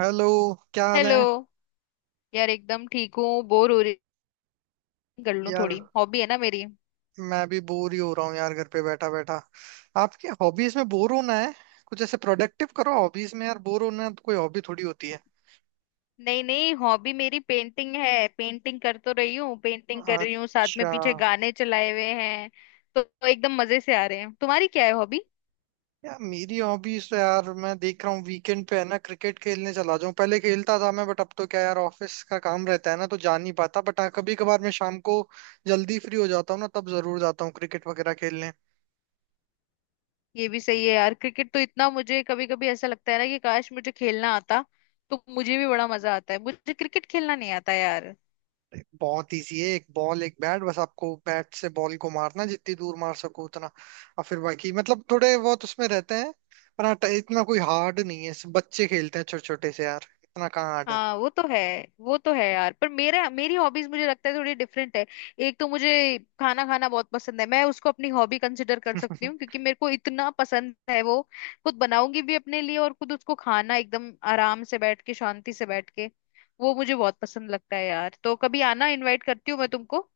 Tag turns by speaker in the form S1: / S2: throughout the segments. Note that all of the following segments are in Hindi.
S1: हेलो। क्या हाल है?
S2: हेलो। यार, एकदम ठीक हूँ, बोर हो रही, कर लूँ
S1: यार
S2: थोड़ी, हॉबी है ना मेरी।
S1: मैं भी बोर ही हो रहा हूँ यार, घर पे बैठा बैठा। आपके हॉबीज में बोर होना है? कुछ ऐसे प्रोडक्टिव करो हॉबीज में, यार बोर होना तो कोई हॉबी थोड़ी होती है।
S2: नहीं नहीं, हॉबी मेरी पेंटिंग है, पेंटिंग कर तो रही हूँ, पेंटिंग कर रही हूँ, साथ में
S1: अच्छा।
S2: पीछे गाने चलाए हुए हैं, तो एकदम मजे से आ रहे हैं। तुम्हारी क्या है हॉबी?
S1: यार मेरी हॉबीज तो, यार मैं देख रहा हूँ वीकेंड पे है ना क्रिकेट खेलने चला जाऊँ, पहले खेलता था मैं बट अब तो क्या यार ऑफिस का काम रहता है ना तो जा नहीं पाता, बट हाँ कभी कभार मैं शाम को जल्दी फ्री हो जाता हूँ ना तब जरूर जाता हूँ क्रिकेट वगैरह खेलने।
S2: ये भी सही है यार, क्रिकेट तो इतना मुझे कभी कभी ऐसा लगता है ना कि काश मुझे खेलना आता तो मुझे भी बड़ा मजा आता है। मुझे क्रिकेट खेलना नहीं आता यार।
S1: बहुत इजी है, एक बॉल एक बैट, बस आपको बैट से बॉल को मारना जितनी दूर मार सको उतना, और फिर बाकी मतलब थोड़े बहुत उसमें रहते हैं। पर हाँ, इतना कोई हार्ड नहीं है, सब बच्चे खेलते हैं छोटे छोटे से यार, इतना कहाँ हार्ड है।
S2: हाँ, वो तो है। वो तो है यार, पर मेरा मेरी हॉबीज मुझे लगता है थोड़ी डिफरेंट है। एक तो मुझे खाना खाना बहुत पसंद है, मैं उसको अपनी हॉबी कंसिडर कर सकती हूँ क्योंकि मेरे को इतना पसंद है वो। खुद बनाऊंगी भी अपने लिए और खुद उसको खाना, एकदम आराम से बैठ के, शांति से बैठ के, वो मुझे बहुत पसंद लगता है यार। तो कभी आना, इनवाइट करती हूँ मैं तुमको।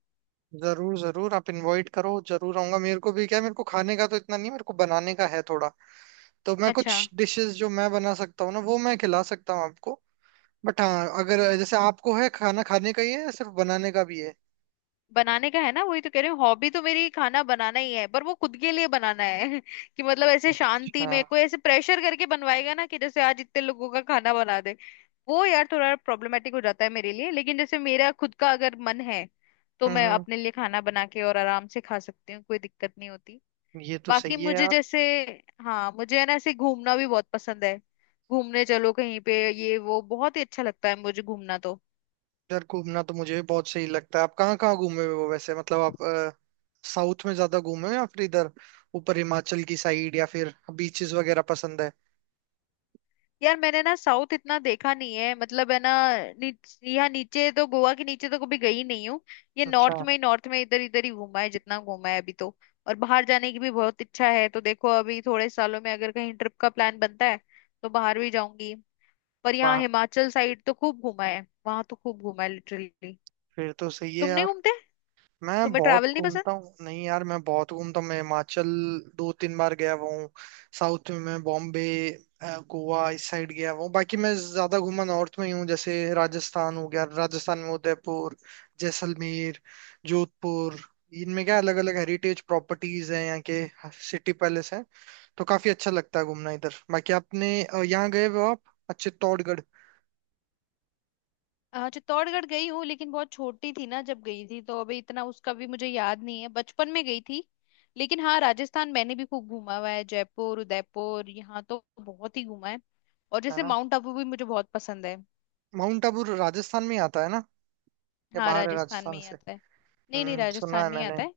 S1: जरूर जरूर, आप इनवाइट करो जरूर आऊंगा। मेरे को भी क्या है, मेरे को खाने का तो इतना नहीं, मेरे को बनाने का है थोड़ा। तो मैं
S2: अच्छा।
S1: कुछ डिशेस जो मैं बना सकता हूँ ना वो मैं खिला सकता हूँ आपको। बट हाँ, अगर
S2: हम्म।
S1: जैसे आपको है खाना खाने का ही है या सिर्फ बनाने का भी है?
S2: बनाने का है ना, वही तो कह रही हूँ, हॉबी तो मेरी खाना बनाना ही है, पर वो खुद के लिए बनाना है कि मतलब ऐसे शांति
S1: अच्छा।
S2: में, कोई ऐसे प्रेशर करके बनवाएगा ना कि जैसे आज इतने लोगों का खाना बना दे, वो यार थोड़ा प्रॉब्लमेटिक हो जाता है मेरे लिए। लेकिन जैसे मेरा खुद का अगर मन है तो
S1: हम्म
S2: मैं
S1: हम्म,
S2: अपने लिए खाना बना के और आराम से खा सकती हूँ, कोई दिक्कत नहीं होती।
S1: ये तो
S2: बाकी
S1: सही है
S2: मुझे
S1: यार।
S2: जैसे, हाँ, मुझे है ना ऐसे घूमना भी बहुत पसंद है, घूमने चलो कहीं पे, ये वो बहुत ही अच्छा लगता है मुझे घूमना तो।
S1: इधर घूमना तो मुझे भी बहुत सही लगता है। आप कहाँ कहाँ घूमे हुए हो वैसे, मतलब आप साउथ में ज्यादा घूमे हो या फिर इधर ऊपर हिमाचल की साइड, या फिर बीचेस वगैरह पसंद है?
S2: यार मैंने ना साउथ इतना देखा नहीं है, मतलब है ना, यहाँ नीचे तो, गोवा के नीचे तो कभी गई नहीं हूँ। ये
S1: अच्छा।
S2: नॉर्थ में ही नॉर्थ में इधर इधर ही घूमा है जितना घूमा है अभी तो। और बाहर जाने की भी बहुत इच्छा है, तो देखो अभी थोड़े सालों में अगर कहीं ट्रिप का प्लान बनता है तो बाहर भी जाऊंगी। पर यहाँ
S1: वाह,
S2: हिमाचल साइड तो खूब घूमा है, वहां तो खूब घूमा है लिटरली।
S1: फिर तो सही है
S2: तुम नहीं
S1: यार।
S2: घूमते?
S1: मैं
S2: तुम्हें
S1: बहुत
S2: ट्रैवल नहीं पसंद?
S1: घूमता हूँ, नहीं यार मैं बहुत घूमता हूँ। मैं हिमाचल 2-3 बार गया हुआ हूँ। साउथ में मैं बॉम्बे, गोवा इस साइड गया हुआ हूँ, बाकी मैं ज्यादा घूमा नॉर्थ में ही हूँ। जैसे राजस्थान हो गया, राजस्थान में उदयपुर, जैसलमेर, जोधपुर, इनमें क्या अलग अलग हेरिटेज प्रॉपर्टीज हैं यहाँ के, सिटी पैलेस हैं, तो काफी अच्छा लगता है घूमना इधर। बाकी आपने यहाँ गए हो आप, अच्छे, चित्तौड़गढ़?
S2: चित्तौड़गढ़ गई हूँ लेकिन बहुत छोटी थी ना जब गई थी, तो अभी इतना उसका भी मुझे याद नहीं है, बचपन में गई थी। लेकिन हाँ, राजस्थान मैंने भी खूब घूमा हुआ है, जयपुर, उदयपुर, यहाँ तो बहुत ही घूमा है। और
S1: है
S2: जैसे
S1: ना।
S2: माउंट आबू भी मुझे बहुत पसंद है।
S1: माउंट आबू राजस्थान में ही आता है ना, या
S2: हाँ,
S1: बाहर है
S2: राजस्थान में
S1: राजस्थान
S2: ही
S1: से?
S2: आता है। नहीं नहीं,
S1: हम्म, सुना
S2: राजस्थान
S1: है
S2: में ही
S1: मैंने।
S2: आता है।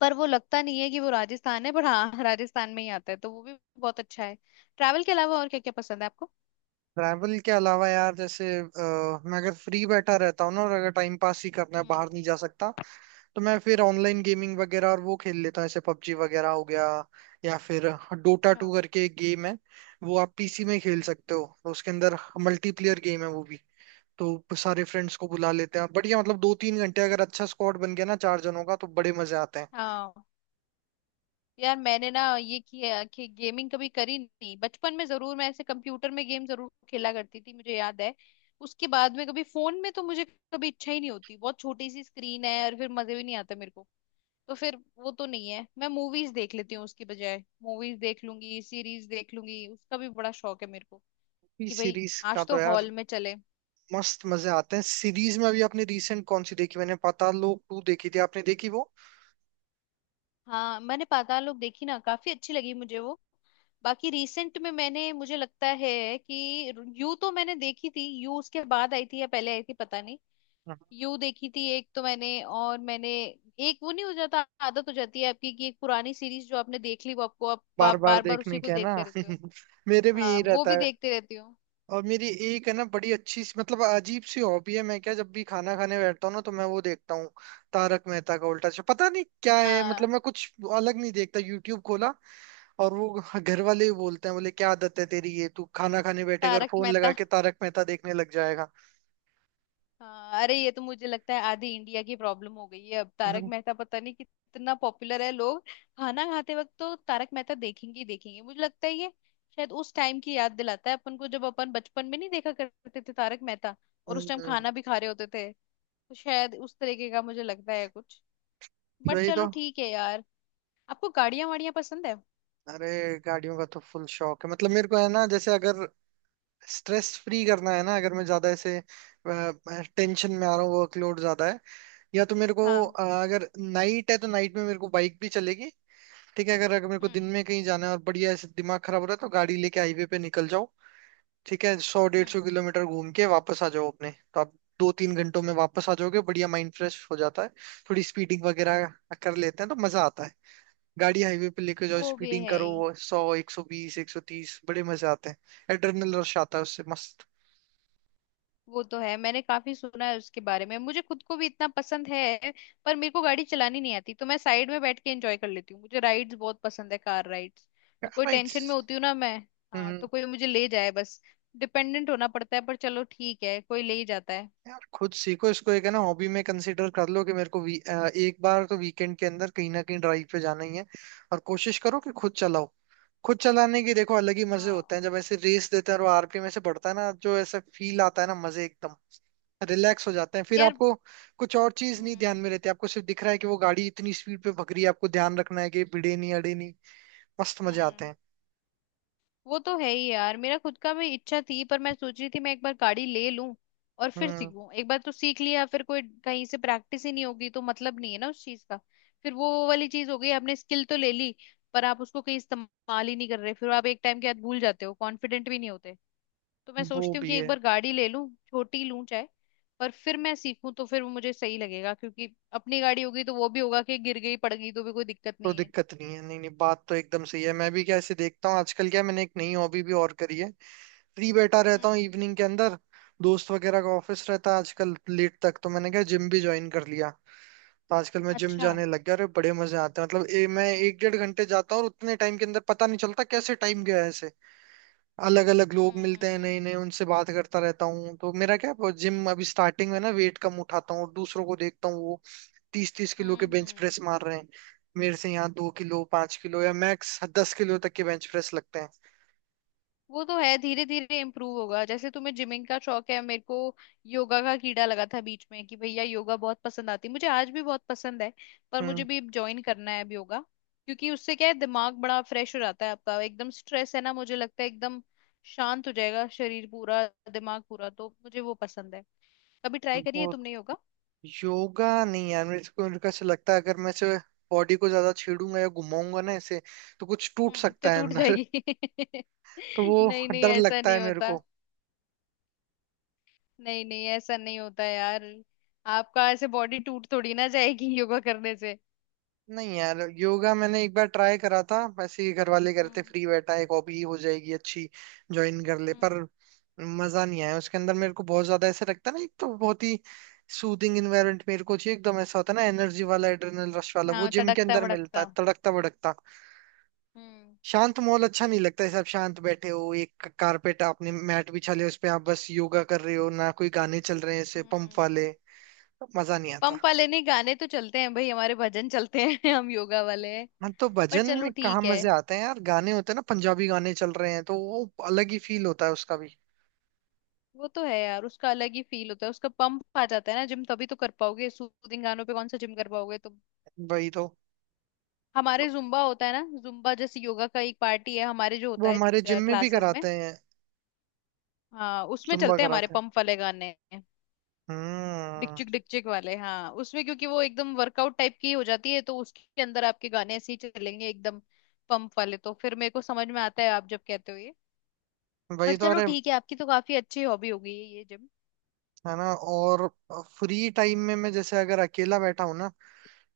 S2: पर वो लगता नहीं है कि वो राजस्थान है, पर हाँ राजस्थान में ही आता है, तो वो भी बहुत अच्छा है। ट्रैवल के अलावा और क्या क्या पसंद है आपको?
S1: ट्रैवल के अलावा यार जैसे, मैं अगर फ्री बैठा रहता हूँ ना और अगर टाइम पास ही करना है,
S2: हम्म।
S1: बाहर नहीं जा सकता, तो मैं फिर ऑनलाइन गेमिंग वगैरह और वो खेल लेता हूँ, जैसे पबजी वगैरह हो गया, या फिर डोटा
S2: अच्छा।
S1: टू करके एक गेम है, वो आप पीसी में खेल
S2: हम्म।
S1: सकते हो, तो उसके अंदर मल्टीप्लेयर गेम है वो भी, तो सारे फ्रेंड्स को बुला लेते हैं। बढ़िया, मतलब 2-3 घंटे अगर अच्छा स्क्वाड बन गया ना चार जनों का, तो बड़े मजे आते हैं।
S2: हाँ। यार मैंने ना ये किया कि गेमिंग कभी करी नहीं, बचपन में जरूर मैं ऐसे कंप्यूटर में गेम जरूर खेला करती थी, मुझे याद है। उसके बाद में कभी फोन में तो मुझे कभी इच्छा ही नहीं होती, बहुत छोटी सी स्क्रीन है और फिर मजे भी नहीं आते मेरे को। तो फिर वो तो नहीं है, मैं मूवीज देख लेती हूँ उसकी बजाय। मूवीज देख लूंगी, सीरीज देख लूंगी, उसका भी बड़ा शौक है मेरे को
S1: पी
S2: कि भाई
S1: सीरीज का
S2: आज तो
S1: तो यार
S2: हॉल में चले।
S1: मस्त मजे आते हैं सीरीज में। अभी आपने रिसेंट कौन सी देखी? मैंने पाताल लोक टू देखी थी, आपने देखी वो?
S2: हाँ, मैंने पाताल लोक देखी ना, काफी अच्छी लगी मुझे वो। बाकी रिसेंट में मैंने, मुझे लगता है कि, यू तो मैंने देखी थी, यू उसके बाद आई थी या पहले आई थी पता नहीं। यू देखी थी एक तो मैंने, और मैंने, एक वो नहीं हो जाता आदत हो जाती है आपकी कि एक पुरानी सीरीज जो आपने देख ली वो आपको, आप,
S1: बार
S2: आप
S1: बार
S2: बार बार उसी
S1: देखने
S2: को
S1: के, है ना।
S2: देखते रहते हो।
S1: मेरे भी
S2: हाँ,
S1: यही
S2: वो
S1: रहता
S2: भी
S1: है।
S2: देखते रहती हूँ।
S1: और मेरी एक है ना बड़ी अच्छी सी, मतलब अजीब सी हॉबी है, मैं क्या जब भी खाना खाने बैठता हूँ ना तो मैं वो देखता हूँ, तारक मेहता का उल्टा चश्मा। पता नहीं क्या है, मतलब
S2: हाँ,
S1: मैं कुछ अलग नहीं देखता, यूट्यूब खोला और वो, घर वाले ही बोलते हैं, बोले क्या आदत है तेरी ये, तू खाना खाने बैठेगा और
S2: तारक
S1: फोन लगा
S2: मेहता।
S1: के तारक मेहता देखने लग जाएगा।
S2: हाँ अरे ये तो मुझे लगता है आधी इंडिया की प्रॉब्लम हो गई है अब, तारक
S1: हम्म,
S2: मेहता पता नहीं कितना पॉपुलर है लोग खाना खाते वक्त तो तारक मेहता देखेंगे ही देखेंगे, मुझे लगता है ये शायद उस टाइम की याद दिलाता है अपन को, जब अपन बचपन में नहीं देखा करते थे तारक मेहता और
S1: हम्म,
S2: उस टाइम
S1: हम्म।
S2: खाना भी खा रहे होते थे। तो शायद उस तरीके का मुझे लगता है कुछ, बट
S1: वही तो।
S2: चलो ठीक है यार। आपको गाड़ियां वाड़ियां पसंद है?
S1: अरे गाड़ियों का तो फुल शौक है, मतलब मेरे को है ना। जैसे अगर स्ट्रेस फ्री करना है ना, अगर मैं ज्यादा ऐसे टेंशन में आ रहा हूँ, वर्कलोड ज्यादा है, या तो मेरे को
S2: हाँ।
S1: अगर नाइट है तो नाइट में मेरे को बाइक भी चलेगी ठीक है, अगर अगर मेरे को दिन
S2: हम्म।
S1: में कहीं जाना है और बढ़िया ऐसे दिमाग खराब हो रहा है, तो गाड़ी लेके हाईवे पे निकल जाओ ठीक है, सौ डेढ़
S2: हम्म।
S1: सौ किलोमीटर घूम के वापस आ जाओ अपने। तो आप 2-3 घंटों में वापस आ जाओगे, बढ़िया माइंड फ्रेश हो जाता है। थोड़ी स्पीडिंग वगैरह कर लेते हैं तो मजा आता है, गाड़ी हाईवे पे लेके जाओ,
S2: वो भी
S1: स्पीडिंग
S2: है ही।
S1: करो, 100, 120, 130, बड़े मजे आते हैं, एड्रेनल रश आता है उससे, मस्त।
S2: वो तो है, मैंने काफी सुना है उसके बारे में, मुझे खुद को भी इतना पसंद है पर मेरे को गाड़ी चलानी नहीं आती, तो मैं साइड में बैठ के एंजॉय कर लेती हूँ, मुझे राइड्स बहुत पसंद है, कार राइड्स। तो कोई
S1: यार इट्स,
S2: टेंशन में होती हूँ ना मैं, हाँ
S1: हम्म।
S2: तो कोई मुझे ले जाए बस। डिपेंडेंट होना पड़ता है, पर चलो ठीक है, कोई ले ही जाता है।
S1: यार खुद सीखो इसको, एक है ना हॉबी में कंसीडर कर लो कि मेरे को एक बार तो वीकेंड के अंदर कहीं ना कहीं ड्राइव पे जाना ही है, और कोशिश करो कि खुद चलाओ। खुद चलाने के देखो अलग ही मजे होते
S2: हाँ
S1: हैं, जब ऐसे रेस देते हैं और वो आरपीएम ऐसे बढ़ता है ना, जो ऐसा फील आता है ना मजे एकदम, रिलैक्स हो जाते हैं फिर
S2: यार।
S1: आपको। कुछ और चीज नहीं ध्यान
S2: हम्म।
S1: में रहती आपको, सिर्फ दिख रहा है कि वो गाड़ी इतनी स्पीड पे भग रही है, आपको ध्यान रखना है कि भिड़े नहीं अड़े नहीं, मस्त मजे आते
S2: हम्म।
S1: हैं।
S2: वो तो है ही यार, मेरा खुद का भी इच्छा थी, पर मैं सोच रही थी मैं एक बार गाड़ी ले लूं और फिर
S1: हम्म,
S2: सीखूं, एक बार तो सीख लिया फिर कोई कहीं से प्रैक्टिस ही नहीं होगी तो मतलब नहीं है ना उस चीज का। फिर वो वाली चीज हो गई, आपने स्किल तो ले ली पर आप उसको कहीं इस्तेमाल ही नहीं कर रहे, फिर आप एक टाइम के बाद भूल जाते हो, कॉन्फिडेंट भी नहीं होते। तो मैं
S1: वो
S2: सोचती हूँ
S1: भी
S2: कि एक
S1: है।
S2: बार गाड़ी ले लूं, छोटी लूं चाहे, पर फिर मैं सीखूं तो फिर वो मुझे सही लगेगा, क्योंकि अपनी गाड़ी होगी तो वो भी होगा कि गिर गई पड़ गई तो भी कोई दिक्कत
S1: कोई
S2: नहीं है।
S1: दिक्कत नहीं है, नहीं नहीं बात तो एकदम सही है। मैं भी क्या ऐसे देखता हूँ आजकल, क्या मैंने एक नई हॉबी भी और करी है। फ्री बैठा रहता हूँ
S2: हम्म।
S1: इवनिंग के अंदर, दोस्त वगैरह का ऑफिस रहता है आजकल लेट तक, तो मैंने क्या जिम भी ज्वाइन कर लिया, तो आजकल मैं जिम
S2: अच्छा।
S1: जाने लग गया और बड़े मजे आते हैं। मतलब मैं 1-1.5 घंटे जाता हूँ और उतने टाइम के अंदर पता नहीं चलता कैसे टाइम गया है ऐसे। अलग अलग लोग मिलते हैं
S2: हम्म।
S1: नए नए, उनसे बात करता रहता हूँ। तो मेरा क्या जिम अभी स्टार्टिंग में ना वेट कम उठाता हूँ और दूसरों को देखता हूँ, वो तीस तीस किलो के
S2: हम्म।
S1: बेंच
S2: हम्म।
S1: प्रेस मार रहे हैं, मेरे से यहाँ 2 किलो 5 किलो या मैक्स 10 किलो तक के बेंच प्रेस लगते हैं।
S2: वो तो है, धीरे धीरे इम्प्रूव होगा। जैसे तुम्हें जिमिंग का शौक है, मेरे को योगा का कीड़ा लगा था बीच में, कि भैया योगा बहुत पसंद आती मुझे, आज भी बहुत पसंद है। पर मुझे
S1: हम्म,
S2: भी ज्वाइन करना है अब योगा, क्योंकि उससे क्या है दिमाग बड़ा फ्रेश हो जाता है आपका, एकदम स्ट्रेस है ना मुझे लगता है एकदम शांत हो जाएगा, शरीर पूरा, दिमाग पूरा, तो मुझे वो पसंद है। कभी ट्राई करिए
S1: वो
S2: तुमने योगा।
S1: योगा नहीं यार। मेरे को, ऐसा लगता है अगर मैं इसे बॉडी को ज्यादा छेड़ूंगा या घुमाऊंगा ना इसे, तो कुछ टूट
S2: हम्म, तो
S1: सकता है
S2: टूट
S1: अंदर।
S2: जाएगी
S1: तो वो
S2: नहीं नहीं,
S1: डर
S2: ऐसा
S1: लगता है
S2: नहीं
S1: मेरे
S2: होता।
S1: को।
S2: नहीं नहीं, ऐसा नहीं होता यार, आपका ऐसे बॉडी टूट थोड़ी ना जाएगी योगा करने से।
S1: नहीं यार योगा मैंने एक बार ट्राई करा था, ऐसे ही घर वाले करते,
S2: हम्म।
S1: फ्री बैठा है, एक हॉबी हो जाएगी अच्छी, ज्वाइन कर ले, पर
S2: हम्म।
S1: मजा नहीं आया उसके अंदर। मेरे को बहुत ज्यादा ऐसे लगता है ना, एक तो बहुत ही सूदिंग इन्वायरमेंट मेरे को चाहिए एकदम, ऐसा होता है ना एनर्जी वाला, एड्रेनल रश वाला, वो
S2: हाँ,
S1: जिम के
S2: तड़कता
S1: अंदर मिलता
S2: भड़कता।
S1: है, तड़कता भड़कता।
S2: हम्म।
S1: शांत माहौल अच्छा नहीं लगता, ऐसे आप शांत बैठे हो, एक कारपेट आपने मैट बिछा लिया उस पे, आप बस योगा कर रहे हो ना, कोई गाने चल रहे हैं ऐसे पंप वाले,
S2: हम्म।
S1: मजा नहीं आता।
S2: पंप वाले नहीं, गाने तो चलते हैं भाई हमारे, भजन चलते हैं हम योगा वाले हैं।
S1: हाँ तो
S2: पर
S1: भजन
S2: चलो
S1: में कहाँ
S2: ठीक है।
S1: मजे आते हैं यार, गाने होते हैं ना पंजाबी, गाने चल रहे हैं तो वो अलग ही फील होता है उसका भी।
S2: वो तो है यार, उसका अलग ही फील होता है, उसका पंप आ जाता है ना, जिम तभी तो कर पाओगे, सूदिंग गानों पे कौन सा जिम कर पाओगे तुम।
S1: वही तो
S2: हमारे जुम्बा होता है ना, जुम्बा जैसे योगा का एक पार्टी है हमारे जो
S1: वो
S2: होता
S1: हमारे जिम
S2: है
S1: में भी
S2: क्लासेस में।
S1: कराते हैं,
S2: हाँ, उसमें
S1: जुम्बा
S2: चलते हैं हमारे
S1: कराते हैं।
S2: पंप वाले गाने,
S1: हम्म,
S2: डिकचिक डिकचिक वाले। हाँ उसमें क्योंकि वो एकदम वर्कआउट टाइप की हो जाती है, तो उसके अंदर आपके गाने ऐसे ही चलेंगे एकदम पंप वाले, तो फिर मेरे को समझ में आता है आप जब कहते हो ये।
S1: वही
S2: पर
S1: तो।
S2: चलो
S1: अरे
S2: ठीक है, आपकी तो काफी अच्छी हॉबी हो गई है ये जिम।
S1: है ना। और फ्री टाइम में मैं, जैसे अगर अकेला बैठा हूं ना,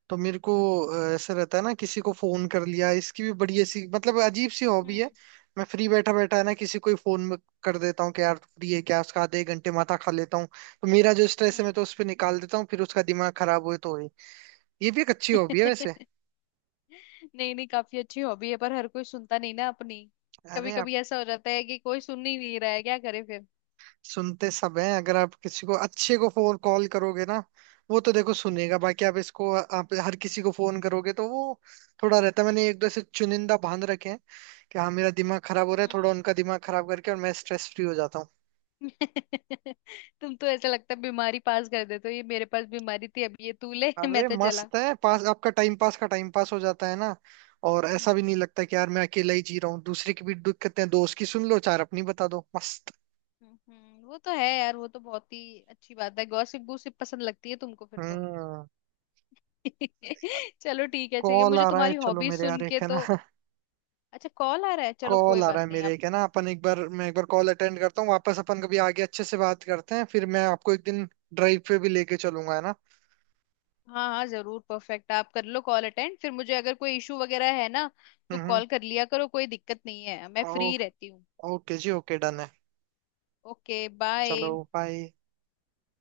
S1: तो मेरे को ऐसा रहता है ना किसी को फोन कर लिया, इसकी भी बड़ी ऐसी मतलब अजीब सी हॉबी
S2: हम्म।
S1: है। मैं फ्री बैठा बैठा है ना किसी को ही फोन कर देता हूँ कि यार तू फ्री है क्या, उसका आधे एक घंटे माथा खा लेता हूँ, तो मेरा जो स्ट्रेस है
S2: हम्म।
S1: मैं तो उस पर निकाल देता हूँ, फिर उसका दिमाग खराब हुए तो हुए। ये भी एक अच्छी हॉबी है वैसे।
S2: नहीं नहीं, काफी अच्छी हॉबी है, पर हर कोई सुनता नहीं ना अपनी, कभी
S1: अरे
S2: कभी ऐसा हो जाता है कि कोई सुन ही नहीं रहा है, क्या करे फिर।
S1: सुनते सब हैं, अगर आप किसी को अच्छे को फोन कॉल करोगे ना वो तो देखो सुनेगा। बाकी आप इसको, आप हर किसी को फोन करोगे तो वो थोड़ा रहता है, मैंने एक दो से चुनिंदा बांध रखे हैं कि हाँ मेरा दिमाग खराब हो रहा है, थोड़ा
S2: हम्म।
S1: उनका दिमाग खराब करके और मैं स्ट्रेस फ्री हो जाता हूँ।
S2: तुम तो ऐसा लगता है बीमारी पास कर देते हो, ये मेरे पास बीमारी थी अब ये तू ले मैं
S1: अरे
S2: तो चला।
S1: मस्त है पास आपका, टाइम पास का टाइम पास हो जाता है ना। और ऐसा भी
S2: हम्म।
S1: नहीं लगता कि यार मैं अकेला ही जी रहा हूँ, दूसरे की भी दिक्कतें हैं, दोस्त की सुन लो, चार अपनी बता दो, मस्त।
S2: हम्म। वो तो है यार, वो तो बहुत ही अच्छी बात है, गॉसिप गॉसिप पसंद लगती है तुमको फिर तो
S1: हम्म।
S2: चलो ठीक है, चाहिए
S1: कॉल
S2: मुझे
S1: आ रहा है
S2: तुम्हारी
S1: चलो
S2: हॉबी
S1: मेरे,
S2: सुन
S1: यार
S2: के
S1: एक है
S2: तो।
S1: ना।
S2: अच्छा, कॉल आ रहा है, चलो
S1: कॉल
S2: कोई
S1: आ रहा
S2: बात
S1: है
S2: नहीं
S1: मेरे,
S2: आप।
S1: एक है ना अपन, एक बार, मैं एक बार कॉल अटेंड करता हूँ वापस, अपन कभी आगे अच्छे से बात करते हैं, फिर मैं आपको एक दिन ड्राइव पे भी लेके चलूंगा है ना।
S2: हाँ हाँ जरूर, परफेक्ट, आप कर लो कॉल अटेंड, फिर मुझे अगर कोई इशू वगैरह है ना तो
S1: हम्म।
S2: कॉल कर लिया करो, कोई दिक्कत नहीं है, मैं
S1: ओ,
S2: फ्री रहती हूँ।
S1: ओके जी, ओके, डन है।
S2: ओके
S1: चलो
S2: बाय।
S1: बाय।